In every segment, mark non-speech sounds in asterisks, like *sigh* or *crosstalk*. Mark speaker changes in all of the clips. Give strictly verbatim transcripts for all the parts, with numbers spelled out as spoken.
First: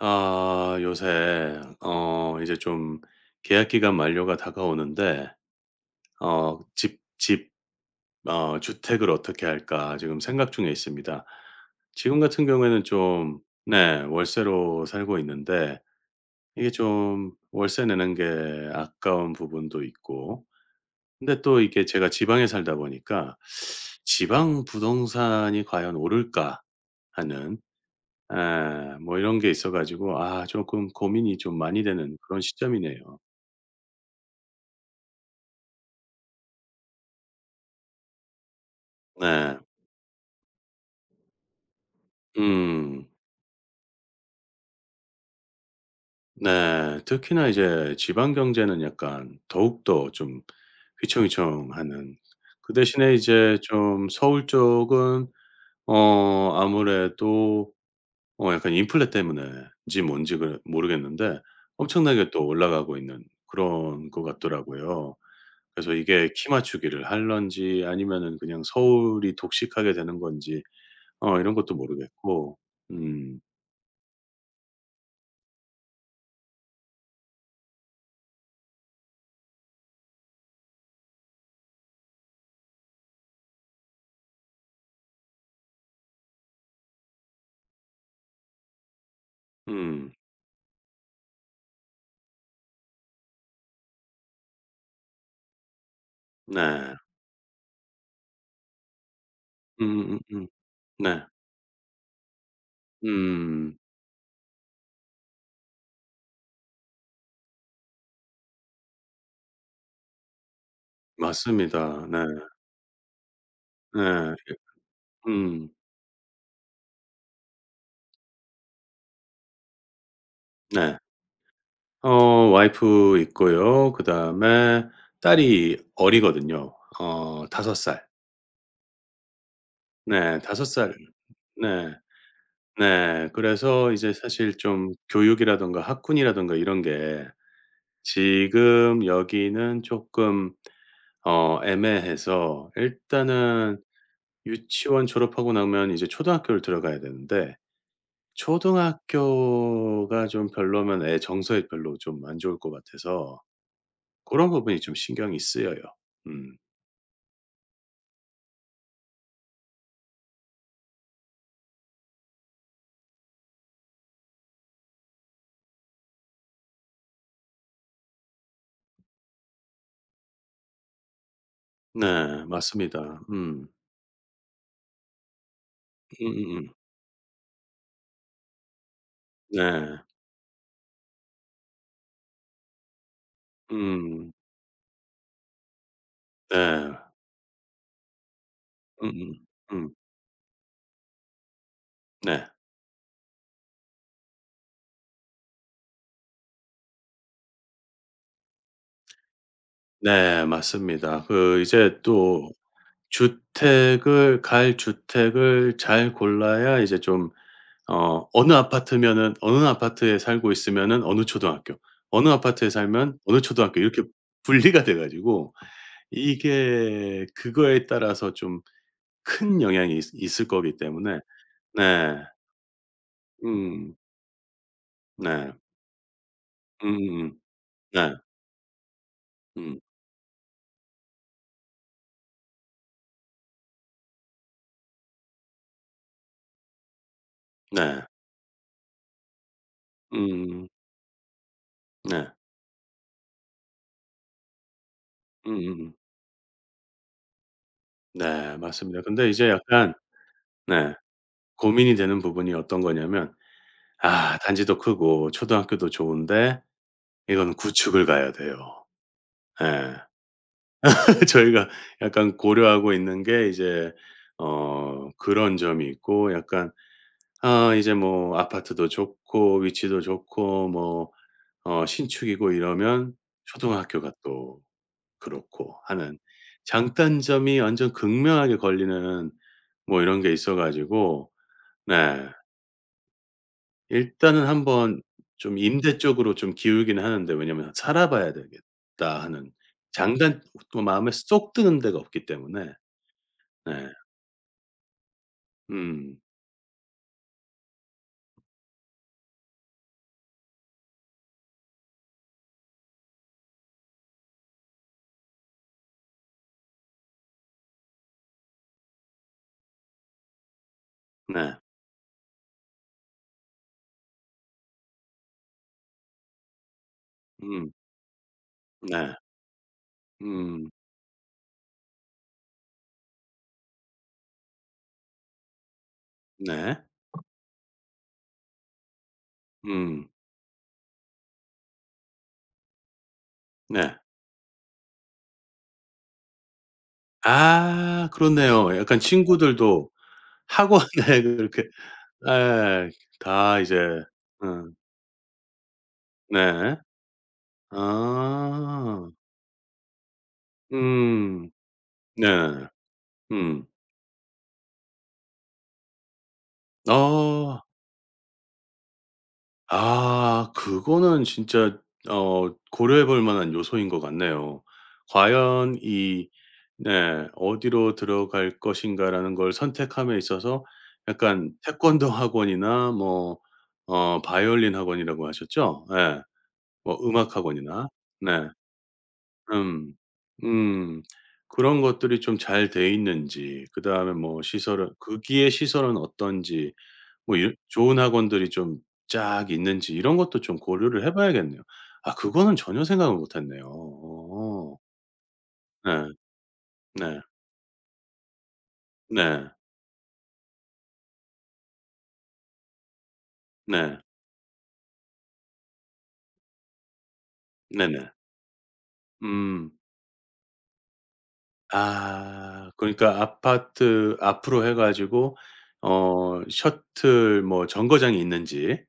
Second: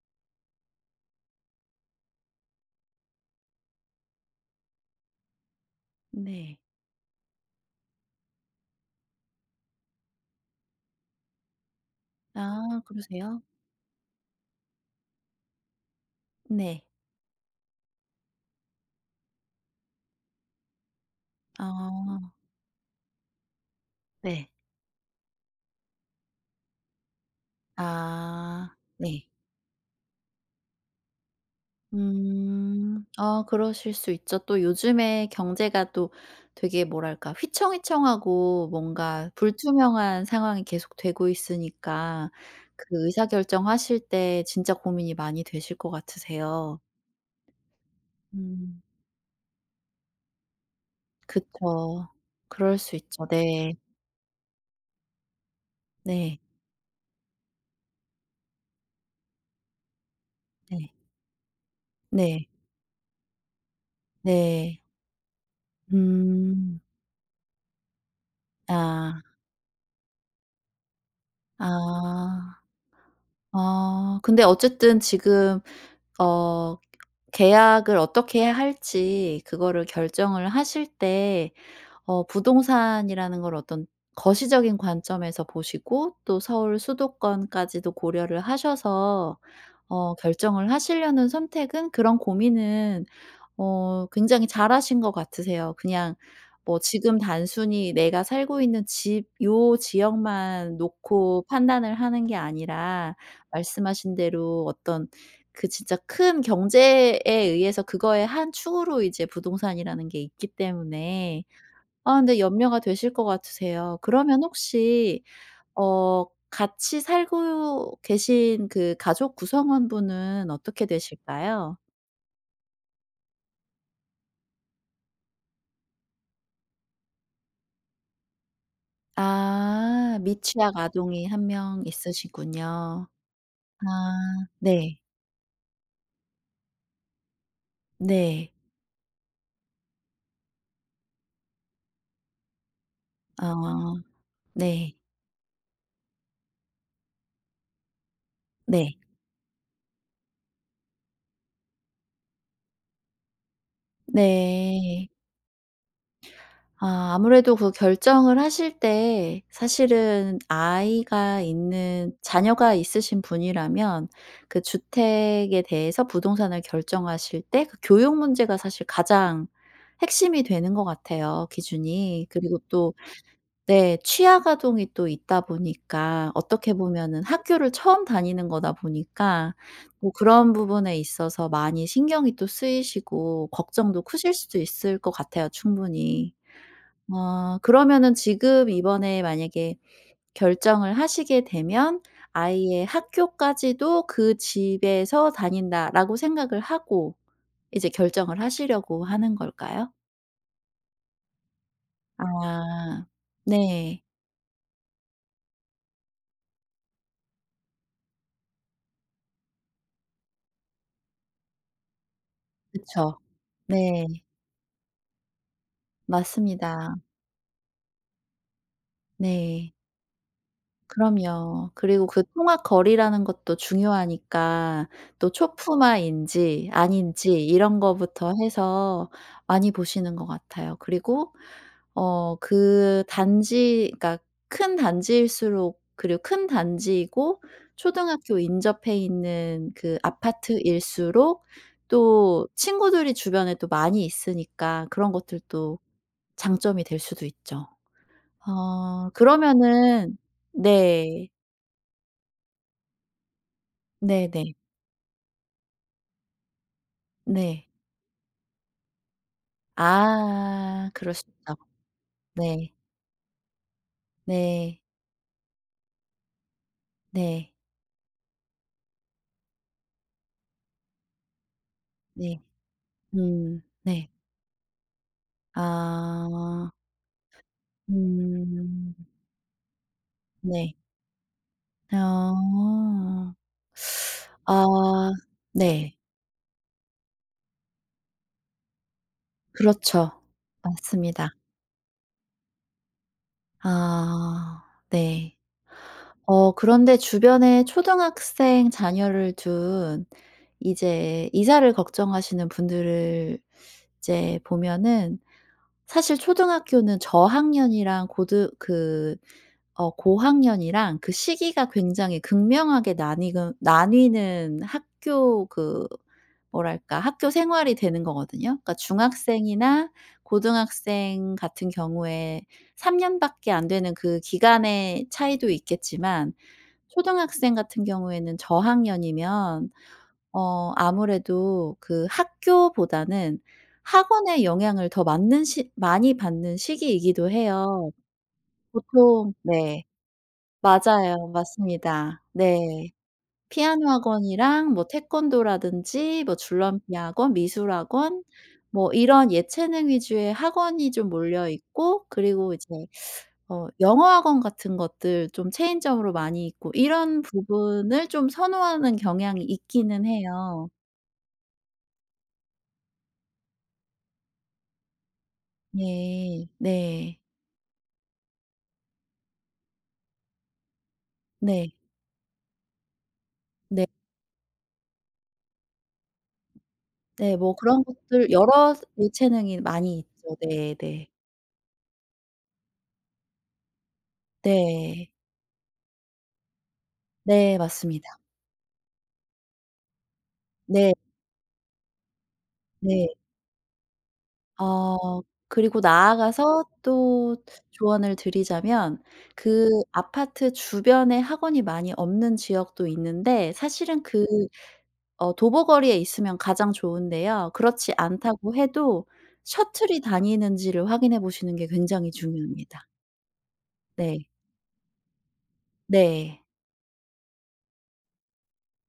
Speaker 1: 아 요새 어 이제 좀 계약 기간 만료가 다가오는데
Speaker 2: 네.
Speaker 1: 어 집 집 어 주택을 어떻게 할까 지금 생각 중에 있습니다. 지금 같은
Speaker 2: 아,
Speaker 1: 경우에는 좀
Speaker 2: 그러세요?
Speaker 1: 네 월세로 살고 있는데 이게
Speaker 2: 네.
Speaker 1: 좀 월세 내는 게 아까운 부분도 있고 근데 또 이게 제가
Speaker 2: 아,
Speaker 1: 지방에 살다 보니까
Speaker 2: 네.
Speaker 1: '지방 부동산이 과연 오를까?' 하는
Speaker 2: 아,
Speaker 1: 예. 뭐
Speaker 2: 네.
Speaker 1: 이런 게 있어 가지고 아 조금 고민이 좀 많이 되는 그런 시점이네요.
Speaker 2: 음. 아, 그러실 수 있죠. 또 요즘에 경제가 또 되게 뭐랄까 휘청휘청하고 뭔가
Speaker 1: 네.
Speaker 2: 불투명한 상황이 계속 되고 있으니까 그
Speaker 1: 음.
Speaker 2: 의사결정하실 때 진짜 고민이 많이 되실 것 같으세요.
Speaker 1: 네. 특히나 이제 지방 경제는
Speaker 2: 음.
Speaker 1: 약간 더욱더 좀
Speaker 2: 그쵸.
Speaker 1: 휘청휘청하는 그
Speaker 2: 그럴 수
Speaker 1: 대신에
Speaker 2: 있죠.
Speaker 1: 이제
Speaker 2: 네.
Speaker 1: 좀 서울 쪽은
Speaker 2: 네.
Speaker 1: 어 아무래도 어 약간 인플레 때문에인지 뭔지 그
Speaker 2: 네.
Speaker 1: 모르겠는데 엄청나게 또
Speaker 2: 네.
Speaker 1: 올라가고 있는 그런 것
Speaker 2: 네.
Speaker 1: 같더라고요. 그래서 이게 키
Speaker 2: 음.
Speaker 1: 맞추기를 할런지 아니면은 그냥
Speaker 2: 아.
Speaker 1: 서울이 독식하게 되는 건지 어 이런 것도 모르겠고.
Speaker 2: 아.
Speaker 1: 음.
Speaker 2: 아. 근데 어쨌든 지금 어 계약을 어떻게 할지 그거를 결정을 하실 때 어 부동산이라는 걸 어떤 거시적인 관점에서 보시고 또 서울 수도권까지도 고려를 하셔서
Speaker 1: 음.
Speaker 2: 어 결정을 하시려는 선택은 그런 고민은 어 굉장히 잘하신 것 같으세요. 그냥 뭐
Speaker 1: 네.
Speaker 2: 지금 단순히 내가 살고 있는 집 요
Speaker 1: 음음음음.
Speaker 2: 지역만
Speaker 1: 네.
Speaker 2: 놓고 판단을 하는 게 아니라
Speaker 1: 음.
Speaker 2: 말씀하신 대로 어떤 그 진짜 큰 경제에 의해서 그거의 한 축으로 이제 부동산이라는 게 있기 때문에.
Speaker 1: 맞습니다.
Speaker 2: 아,
Speaker 1: 네.
Speaker 2: 근데 염려가 되실 것 같으세요.
Speaker 1: 네. 예
Speaker 2: 그러면 혹시
Speaker 1: 음.
Speaker 2: 어 같이 살고 계신 그 가족 구성원분은 어떻게
Speaker 1: 네.
Speaker 2: 되실까요?
Speaker 1: 어 와이프 있고요. 그다음에 딸이 어리거든요. 어 다섯 살.
Speaker 2: 아,
Speaker 1: 네 다섯
Speaker 2: 미취학
Speaker 1: 살
Speaker 2: 아동이 한 명
Speaker 1: 네.
Speaker 2: 있으시군요.
Speaker 1: 네. 그래서 이제
Speaker 2: 아,
Speaker 1: 사실 좀
Speaker 2: 네.
Speaker 1: 교육이라든가 학군이라든가 이런 게
Speaker 2: 네.
Speaker 1: 지금 여기는 조금 어 애매해서 일단은
Speaker 2: 아, 네.
Speaker 1: 유치원 졸업하고 나면 이제 초등학교를 들어가야 되는데
Speaker 2: 네.
Speaker 1: 초등학교가 좀 별로면 애 정서에 별로 좀 안 좋을 것 같아서 그런 부분이 좀
Speaker 2: 네.
Speaker 1: 신경이 쓰여요. 음.
Speaker 2: 아, 아무래도 그 결정을 하실 때 사실은 아이가 있는 자녀가 있으신 분이라면 그 주택에 대해서 부동산을 결정하실 때 그 교육 문제가 사실 가장 핵심이 되는 것 같아요 기준이.
Speaker 1: 네.
Speaker 2: 그리고 또
Speaker 1: 맞습니다. 음.
Speaker 2: 네, 취학 아동이 또 있다 보니까
Speaker 1: 음음음.
Speaker 2: 어떻게 보면은 학교를 처음 다니는 거다 보니까
Speaker 1: 네.
Speaker 2: 뭐 그런 부분에 있어서 많이 신경이 또 쓰이시고 걱정도
Speaker 1: 음.
Speaker 2: 크실 수도 있을 것 같아요 충분히.
Speaker 1: 네.
Speaker 2: 어 그러면은 지금
Speaker 1: 음음.
Speaker 2: 이번에
Speaker 1: 음.
Speaker 2: 만약에
Speaker 1: 음.
Speaker 2: 결정을 하시게 되면
Speaker 1: 네.
Speaker 2: 아이의 학교까지도 '그 집에서 다닌다.'라고 생각을 하고 이제 결정을 하시려고 하는 걸까요?
Speaker 1: 네. 맞습니다. 그 이제 또
Speaker 2: 아. 네.
Speaker 1: 주택을 갈 주택을 잘 골라야 이제 좀 어 어느 아파트면은 어느 아파트에 살고 있으면은 어느 초등학교, 어느 아파트에 살면
Speaker 2: 그쵸.
Speaker 1: 어느 초등학교 이렇게
Speaker 2: 네.
Speaker 1: 분리가 돼 가지고
Speaker 2: 맞습니다.
Speaker 1: 이게 그거에 따라서 좀 큰
Speaker 2: 네.
Speaker 1: 영향이 있 있을 거기 때문에
Speaker 2: 그럼요. 그리고
Speaker 1: 네.
Speaker 2: 그 통학 거리라는 것도
Speaker 1: 음.
Speaker 2: 중요하니까 또
Speaker 1: 네.
Speaker 2: 초품화인지
Speaker 1: 음
Speaker 2: 아닌지 이런
Speaker 1: 네,
Speaker 2: 거부터 해서 많이
Speaker 1: 음
Speaker 2: 보시는 것 같아요. 그리고 어 그 단지 그러니까 큰 단지일수록 그리고 큰 단지이고
Speaker 1: 네. 음. 네.
Speaker 2: 초등학교 인접해 있는 그
Speaker 1: 음음.
Speaker 2: 아파트일수록
Speaker 1: 네.
Speaker 2: 또 친구들이 주변에 또 많이 있으니까 그런 것들도
Speaker 1: 음음음.
Speaker 2: 장점이 될 수도 있죠.
Speaker 1: 네. 맞습니다.
Speaker 2: 어
Speaker 1: 근데 이제 약간
Speaker 2: 그러면은
Speaker 1: 네
Speaker 2: 네.
Speaker 1: 고민이 되는 부분이 어떤 거냐면
Speaker 2: 네네.
Speaker 1: 아
Speaker 2: 네.
Speaker 1: 단지도 크고 초등학교도 좋은데 이거는
Speaker 2: 네.
Speaker 1: 구축을 가야 돼요. 예.
Speaker 2: 아, 그럴 수
Speaker 1: *laughs*
Speaker 2: 있죠.
Speaker 1: 저희가 약간
Speaker 2: 네.
Speaker 1: 고려하고 있는 게 이제
Speaker 2: 네.
Speaker 1: 어 그런 점이 있고 약간
Speaker 2: 네.
Speaker 1: 아 이제 뭐 아파트도 좋고 위치도 좋고 뭐 어
Speaker 2: 네.
Speaker 1: 신축이고 이러면
Speaker 2: 음. 네.
Speaker 1: 초등학교가 또 그렇고 하는
Speaker 2: 아.
Speaker 1: 장단점이 완전 극명하게
Speaker 2: 음.
Speaker 1: 걸리는 뭐 이런 게 있어
Speaker 2: 네.
Speaker 1: 가지고 네.
Speaker 2: 어.
Speaker 1: 일단은 한번
Speaker 2: 아,
Speaker 1: 좀
Speaker 2: 네.
Speaker 1: 임대 쪽으로 좀 기울기는 하는데 왜냐면 '살아 봐야 되겠다.' 하는
Speaker 2: 그렇죠.
Speaker 1: 장단 또 마음에
Speaker 2: 맞습니다.
Speaker 1: 쏙 드는 데가 없기 때문에. 네.
Speaker 2: 아, 네.
Speaker 1: 음.
Speaker 2: 어 그런데 주변에 초등학생 자녀를 둔 이제 이사를 걱정하시는 분들을 이제 보면은 사실 초등학교는 저학년이랑 고등 그 어 고학년이랑 그
Speaker 1: 네.
Speaker 2: 시기가 굉장히 극명하게 나뉘 나뉘는 학교 그 뭐랄까 학교
Speaker 1: 음.
Speaker 2: 생활이 되는 거거든요. 그러니까
Speaker 1: 네.
Speaker 2: 중학생이나
Speaker 1: 음.
Speaker 2: 고등학생 같은 경우에 삼 년밖에 안 되는 그 기간의 차이도 있겠지만
Speaker 1: 네.
Speaker 2: 초등학생 같은 경우에는 저학년이면
Speaker 1: 음.
Speaker 2: 어 아무래도 그 학교보다는
Speaker 1: 네.
Speaker 2: 학원의 영향을 더 맞는 시 많이 받는 시기이기도 해요.
Speaker 1: 아 그렇네요. 약간
Speaker 2: 보통 네.
Speaker 1: 친구들도 학원에
Speaker 2: 맞아요.
Speaker 1: *laughs* 그렇게
Speaker 2: 맞습니다.
Speaker 1: 예.
Speaker 2: 네.
Speaker 1: 다 이제
Speaker 2: 피아노
Speaker 1: 음
Speaker 2: 학원이랑 뭐 태권도라든지 뭐
Speaker 1: 네.
Speaker 2: 줄넘기 학원, 미술 학원 뭐
Speaker 1: 아.
Speaker 2: 이런 예체능 위주의 학원이 좀 몰려
Speaker 1: 음.
Speaker 2: 있고
Speaker 1: 네.
Speaker 2: 그리고 이제
Speaker 1: 음.
Speaker 2: 어 영어 학원 같은 것들 좀 체인점으로 많이 있고 이런
Speaker 1: 어.
Speaker 2: 부분을 좀 선호하는 경향이 있기는
Speaker 1: 아
Speaker 2: 해요.
Speaker 1: 그거는 진짜 어 고려해 볼 만한 요소인 것 같네요. 과연 이
Speaker 2: 네. 네.
Speaker 1: 네 '어디로 들어갈 것인가.'라는 걸 선택함에 있어서 약간
Speaker 2: 네.
Speaker 1: 태권도 학원이나 뭐
Speaker 2: 네.
Speaker 1: 어 바이올린 학원이라고 하셨죠? 예. 뭐 음악
Speaker 2: 네. 뭐 그런
Speaker 1: 학원이나
Speaker 2: 것들
Speaker 1: 네.
Speaker 2: 여러 예체능이
Speaker 1: 음.
Speaker 2: 많이 있죠. 네.
Speaker 1: 음.
Speaker 2: 네.
Speaker 1: 그런 것들이 좀 잘 돼 있는지 그다음에 뭐 시설은
Speaker 2: 네.
Speaker 1: 거기에 시설은 어떤지 뭐 일
Speaker 2: 네
Speaker 1: 좋은
Speaker 2: 맞습니다.
Speaker 1: 학원들이 좀 쫙 있는지 이런 것도 좀
Speaker 2: 네.
Speaker 1: 고려를 해 봐야겠네요. 아 그거는 전혀
Speaker 2: 네.
Speaker 1: 생각을 못 했네요. 어.
Speaker 2: 어 그리고
Speaker 1: 네.
Speaker 2: 나아가서
Speaker 1: 네.
Speaker 2: 또 조언을 드리자면
Speaker 1: 네.
Speaker 2: 그 아파트 주변에 학원이 많이 없는 지역도 있는데
Speaker 1: 네.
Speaker 2: 사실은 그 어 도보거리에 있으면 가장 좋은데요. 그렇지
Speaker 1: 네네.
Speaker 2: 않다고 해도
Speaker 1: 음.
Speaker 2: 셔틀이 다니는지를 확인해 보시는 게 굉장히
Speaker 1: 아
Speaker 2: 중요합니다.
Speaker 1: 그러니까 아파트
Speaker 2: 네.
Speaker 1: 앞으로 해 가지고 어
Speaker 2: 네.
Speaker 1: 셔틀 뭐 정거장이 있는지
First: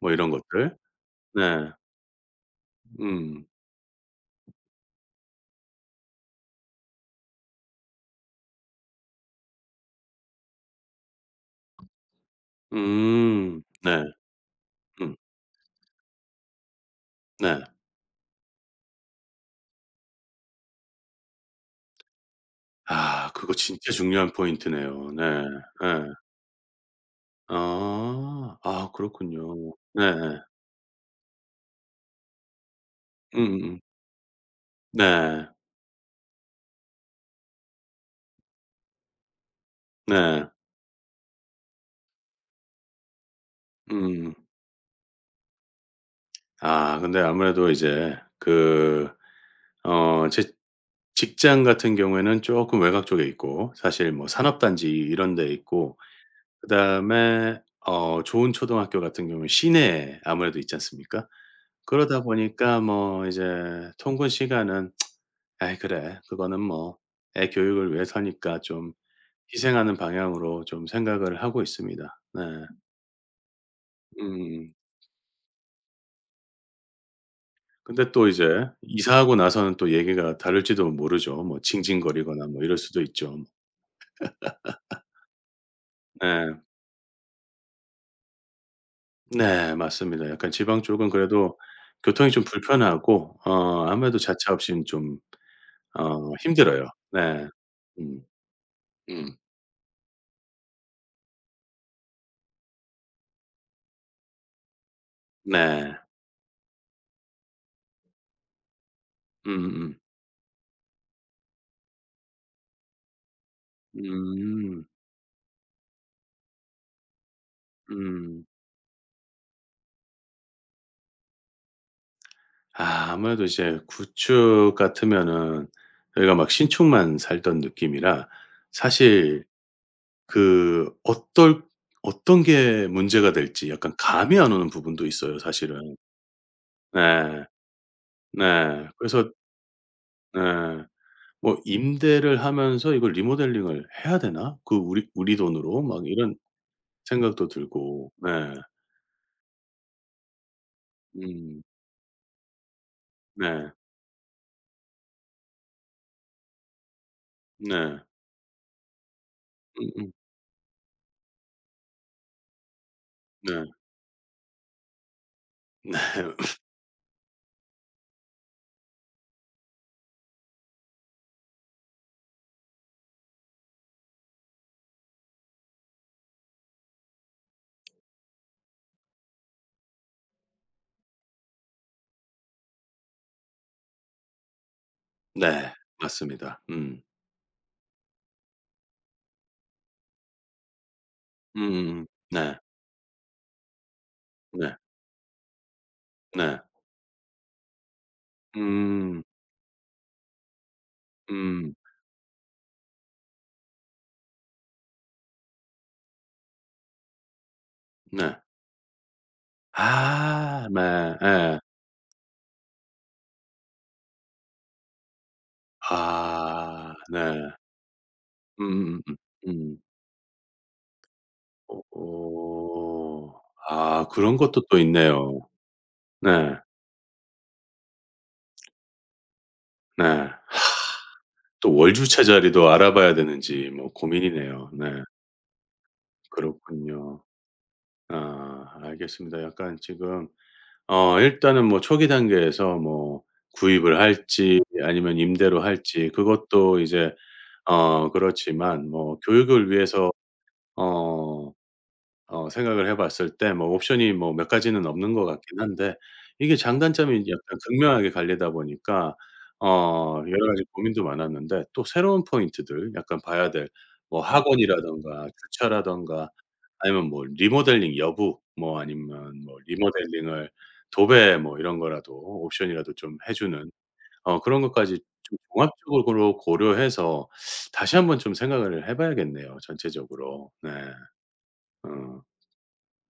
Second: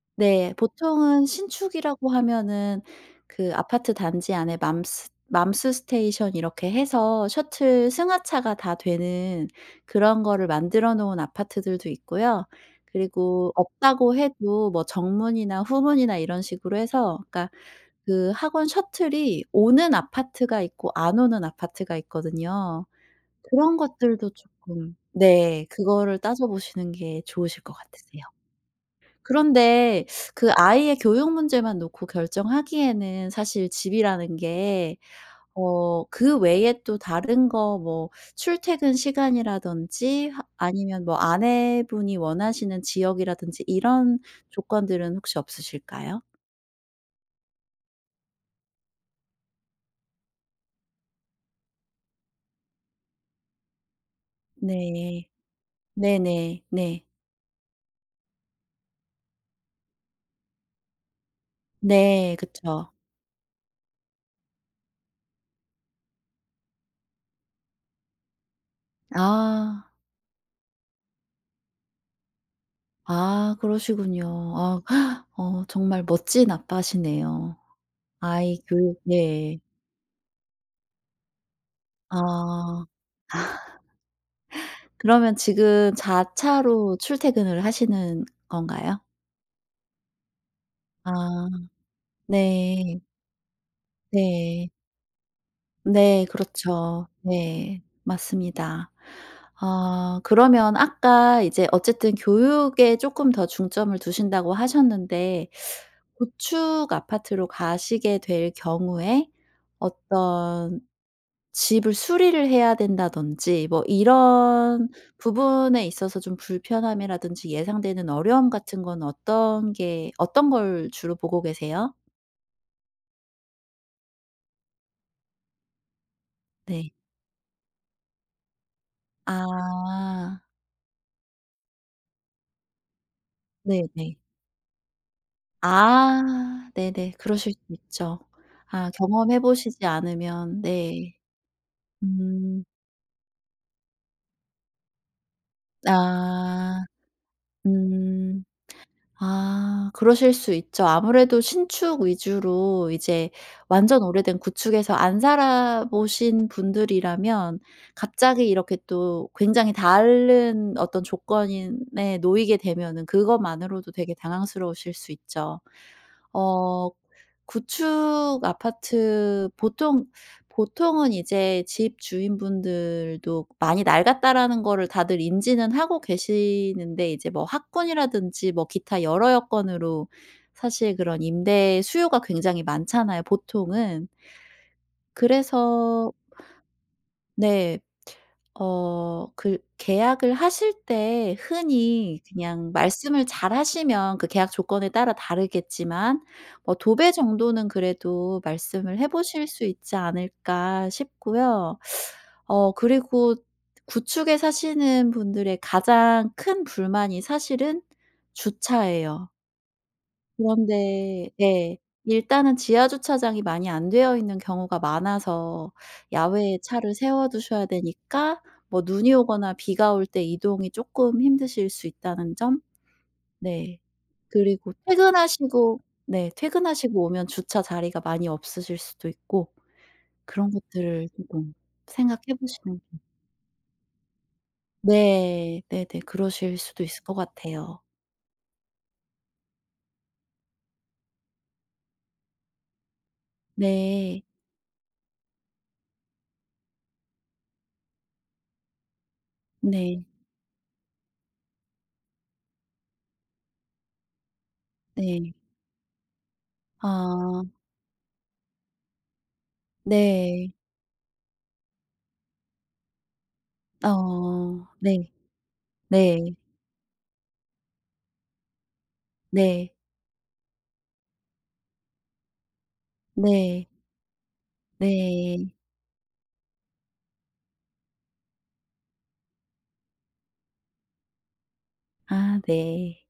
Speaker 1: 뭐 이런
Speaker 2: 네.
Speaker 1: 것들.
Speaker 2: 보통은
Speaker 1: 네.
Speaker 2: 신축이라고 하면은
Speaker 1: 음.
Speaker 2: 그 아파트 단지 안에 맘스 맘스 스테이션 이렇게 해서 셔틀 승하차가 다 되는 그런 거를 만들어 놓은 아파트들도 있고요. 그리고
Speaker 1: 음. 네.
Speaker 2: 없다고 해도 뭐
Speaker 1: 음.
Speaker 2: 정문이나 후문이나 이런 식으로 해서 그러니까
Speaker 1: 네.
Speaker 2: 그 학원 셔틀이 오는 아파트가 있고 안 오는 아파트가 있거든요.
Speaker 1: 아 그거
Speaker 2: 그런
Speaker 1: 진짜
Speaker 2: 것들도
Speaker 1: 중요한
Speaker 2: 쪼끔
Speaker 1: 포인트네요. 네.
Speaker 2: 네,
Speaker 1: 예.
Speaker 2: 그거를 따져 보시는 게 좋으실 것 같으세요.
Speaker 1: 아. 아 그렇군요.
Speaker 2: 그런데
Speaker 1: 네네.
Speaker 2: 그 아이의 교육 문제만 놓고 결정하기에는 사실
Speaker 1: 음음음.
Speaker 2: 집이라는 게
Speaker 1: 네.
Speaker 2: 어 그 외에 또 다른 거 뭐 출퇴근 시간이라든지 하
Speaker 1: 네.
Speaker 2: 아니면 뭐 아내분이 원하시는 지역이라든지 이런
Speaker 1: 음.
Speaker 2: 조건들은 혹시 없으실까요?
Speaker 1: 아 근데 아무래도 이제 그 어 제 직장 같은 경우에는 쪼끔 외곽 쪽에 있고 사실 뭐 산업단지
Speaker 2: 네.
Speaker 1: 이런 데 있고
Speaker 2: 네네. 네.
Speaker 1: 그다음에 어 좋은 초등학교 같은 경우는 시내에 아무래도 있지 않습니까? 그러다
Speaker 2: 네.
Speaker 1: 보니까
Speaker 2: 그쵸.
Speaker 1: 뭐 이제 통근 시간은 '아이 그래. 그거는 뭐 애 교육을 위해서니까 좀'
Speaker 2: 아.
Speaker 1: 희생하는 방향으로 좀 생각을 하고 있습니다. 네.
Speaker 2: 아, 그러시군요.
Speaker 1: 음.
Speaker 2: 아. 어 정말 멋진 아빠시네요.
Speaker 1: 근데 또
Speaker 2: 아이
Speaker 1: 이제
Speaker 2: 교육
Speaker 1: 이사하고
Speaker 2: 네.
Speaker 1: 나서는 또 얘기가 다를지도 모르죠. 뭐 징징거리거나 뭐 이럴
Speaker 2: 아.
Speaker 1: 수도 있죠.
Speaker 2: 그러면 지금
Speaker 1: 네.
Speaker 2: 자차로 출퇴근을 하시는 건가요?
Speaker 1: 네 맞습니다. 약간 지방 쪽은
Speaker 2: 아,
Speaker 1: 그래도 교통이 좀
Speaker 2: 네.
Speaker 1: 불편하고 어 아무래도 자차
Speaker 2: 네.
Speaker 1: 없이는 좀
Speaker 2: 네
Speaker 1: 어 힘들어요.
Speaker 2: 그렇죠.
Speaker 1: 네.
Speaker 2: 네.
Speaker 1: 음.
Speaker 2: 맞습니다.
Speaker 1: 음.
Speaker 2: 어 그러면 아까 이제 어쨌든 교육에 쪼끔 더 중점을 두신다고 하셨는데
Speaker 1: 네.
Speaker 2: 고축 아파트로 가시게 될 경우에
Speaker 1: 음음.
Speaker 2: 어떤 집을 수리를 해야 된다든지 뭐
Speaker 1: 음. 음.
Speaker 2: 이런 부분에 있어서 좀 불편함이라든지 예상되는
Speaker 1: 음.
Speaker 2: 어려움 같은 건 어떤 게 어떤 걸 주로 보고 계세요?
Speaker 1: 아 아무래도 이제 구축 같으면은 저희가 막
Speaker 2: 네.
Speaker 1: 신축만 살던 느낌이라 사실
Speaker 2: 아.
Speaker 1: 그 어떨 어떤 게 문제가 될지 약간
Speaker 2: 네네.
Speaker 1: 감이 안 오는 부분도 있어요 사실은.
Speaker 2: 아, 네네.
Speaker 1: 네.
Speaker 2: 그러실 수 있죠.
Speaker 1: 네.
Speaker 2: 아,
Speaker 1: 그래서
Speaker 2: 경험해 보시지 않으면
Speaker 1: 네.
Speaker 2: 네.
Speaker 1: 뭐 '임대를
Speaker 2: 음.
Speaker 1: 하면서 이걸 리모델링을 해야 되나? 그 우리 우리 돈으로?' 막 이런
Speaker 2: 아.
Speaker 1: 생각도 들고. 네.
Speaker 2: 음. 아, 그러실 수 있죠. 아무래도
Speaker 1: 음.
Speaker 2: 신축 위주로 이제
Speaker 1: 네.
Speaker 2: 완전 오래된 구축에서 안 살아보신 분들이라면
Speaker 1: 네.
Speaker 2: 갑자기 이렇게 또 굉장히
Speaker 1: 음음.
Speaker 2: 다른 어떤 조건에 놓이게 되면은
Speaker 1: 네.
Speaker 2: 그것만으로도 되게 당황스러우실 수 있죠.
Speaker 1: 네. *laughs*
Speaker 2: 어 구축 아파트 보통 보통은 이제 집 주인분들도 많이 낡았다라는 거를 다들 인지는 하고 계시는데 이제 뭐 학군이라든지 뭐 기타 여러 여건으로 사실 그런 임대 수요가 굉장히 많잖아요 보통은.
Speaker 1: 네.
Speaker 2: 그래서
Speaker 1: 맞습니다. 음.
Speaker 2: 네, 어 그 계약을 하실 때
Speaker 1: 음음음.
Speaker 2: 흔히
Speaker 1: 네.
Speaker 2: 그냥 말씀을 잘 하시면 그 계약
Speaker 1: 네.
Speaker 2: 조건에 따라 다르겠지만
Speaker 1: 네.
Speaker 2: 뭐 두 배 정도는 그래도 말씀을 해
Speaker 1: 음.
Speaker 2: 보실 수 있지 않을까
Speaker 1: 음.
Speaker 2: 싶고요. 어 그리고 구축에 사시는 분들의 가장 큰 불만이 사실은
Speaker 1: 네.
Speaker 2: 주차예요.
Speaker 1: 아 네.
Speaker 2: 그런데
Speaker 1: 예.
Speaker 2: 네, 일단은 지하 주차장이 많이 안 되어 있는 경우가 많아서 야외에
Speaker 1: 아
Speaker 2: 차를
Speaker 1: 네.
Speaker 2: 세워 두셔야 되니까 뭐
Speaker 1: 음음음음.
Speaker 2: 눈이
Speaker 1: 음.
Speaker 2: 오거나
Speaker 1: 음.
Speaker 2: 비가 올 때 이동이 쪼끔 힘드실 수 있다는 점.
Speaker 1: 오.
Speaker 2: 네.
Speaker 1: 아 그런 것도
Speaker 2: 그리고
Speaker 1: 또 있네요.
Speaker 2: 퇴근하시고 네
Speaker 1: 네.
Speaker 2: 퇴근하시고 오면 주차 자리가 많이 없으실 수도 있고
Speaker 1: 네.
Speaker 2: 그런 것들을 쪼금
Speaker 1: 또 월 주차
Speaker 2: 생각해
Speaker 1: 자리도
Speaker 2: 보시는 게
Speaker 1: 알아봐야 되는지 뭐 고민이네요. 네.
Speaker 2: 네. 네네. 그러실 수도 있을 것
Speaker 1: 그렇군요.
Speaker 2: 같아요.
Speaker 1: 아 알겠습니다. 약간 지금 어 일단은 뭐 초기 단계에서 뭐 구입을
Speaker 2: 네.
Speaker 1: 할지 아니면 임대로 할지 그것도 이제 어 그렇지만 뭐 교육을
Speaker 2: 네.
Speaker 1: 위해서 어 어 생각을 해 봤을 때 뭐 옵션이 뭐 몇 가지는 없는 것
Speaker 2: 네.
Speaker 1: 같긴 한데 이게 장단점이 이제
Speaker 2: 아,
Speaker 1: 약간 극명하게 갈리다 보니까 어 여러
Speaker 2: 네.
Speaker 1: 가지 고민도 많았는데 또 새로운 포인트들 약간 봐야 될 뭐
Speaker 2: 어 네.
Speaker 1: 학원이라든가 주차라든가
Speaker 2: 네.
Speaker 1: 아니면 뭐 리모델링 여부 뭐 아니면 뭐
Speaker 2: 네.
Speaker 1: 리모델링을 도배 뭐 이런 거라도 옵션이라도 좀 해
Speaker 2: 네.
Speaker 1: 주는 어 그런 것까지 좀
Speaker 2: 네.
Speaker 1: 종합적으로 고려해서 다시 한번 좀 생각을 해 봐야겠네요 전체적으로. 네. 어.
Speaker 2: 아, 네.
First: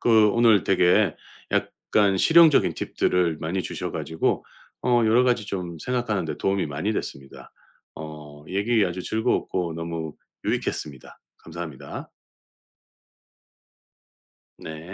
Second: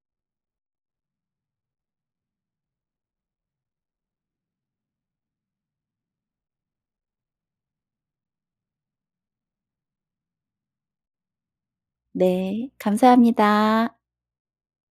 Speaker 1: 그 오늘 되게 약간 실용적인 팁들을 많이 주셔 가지고 어 여러 가지 좀 생각하는 데 도움이 많이 됐습니다. 어 얘기 아주 즐거웠고 너무 유익했습니다. 감사합니다.
Speaker 2: 네. 감사합니다.
Speaker 1: 네.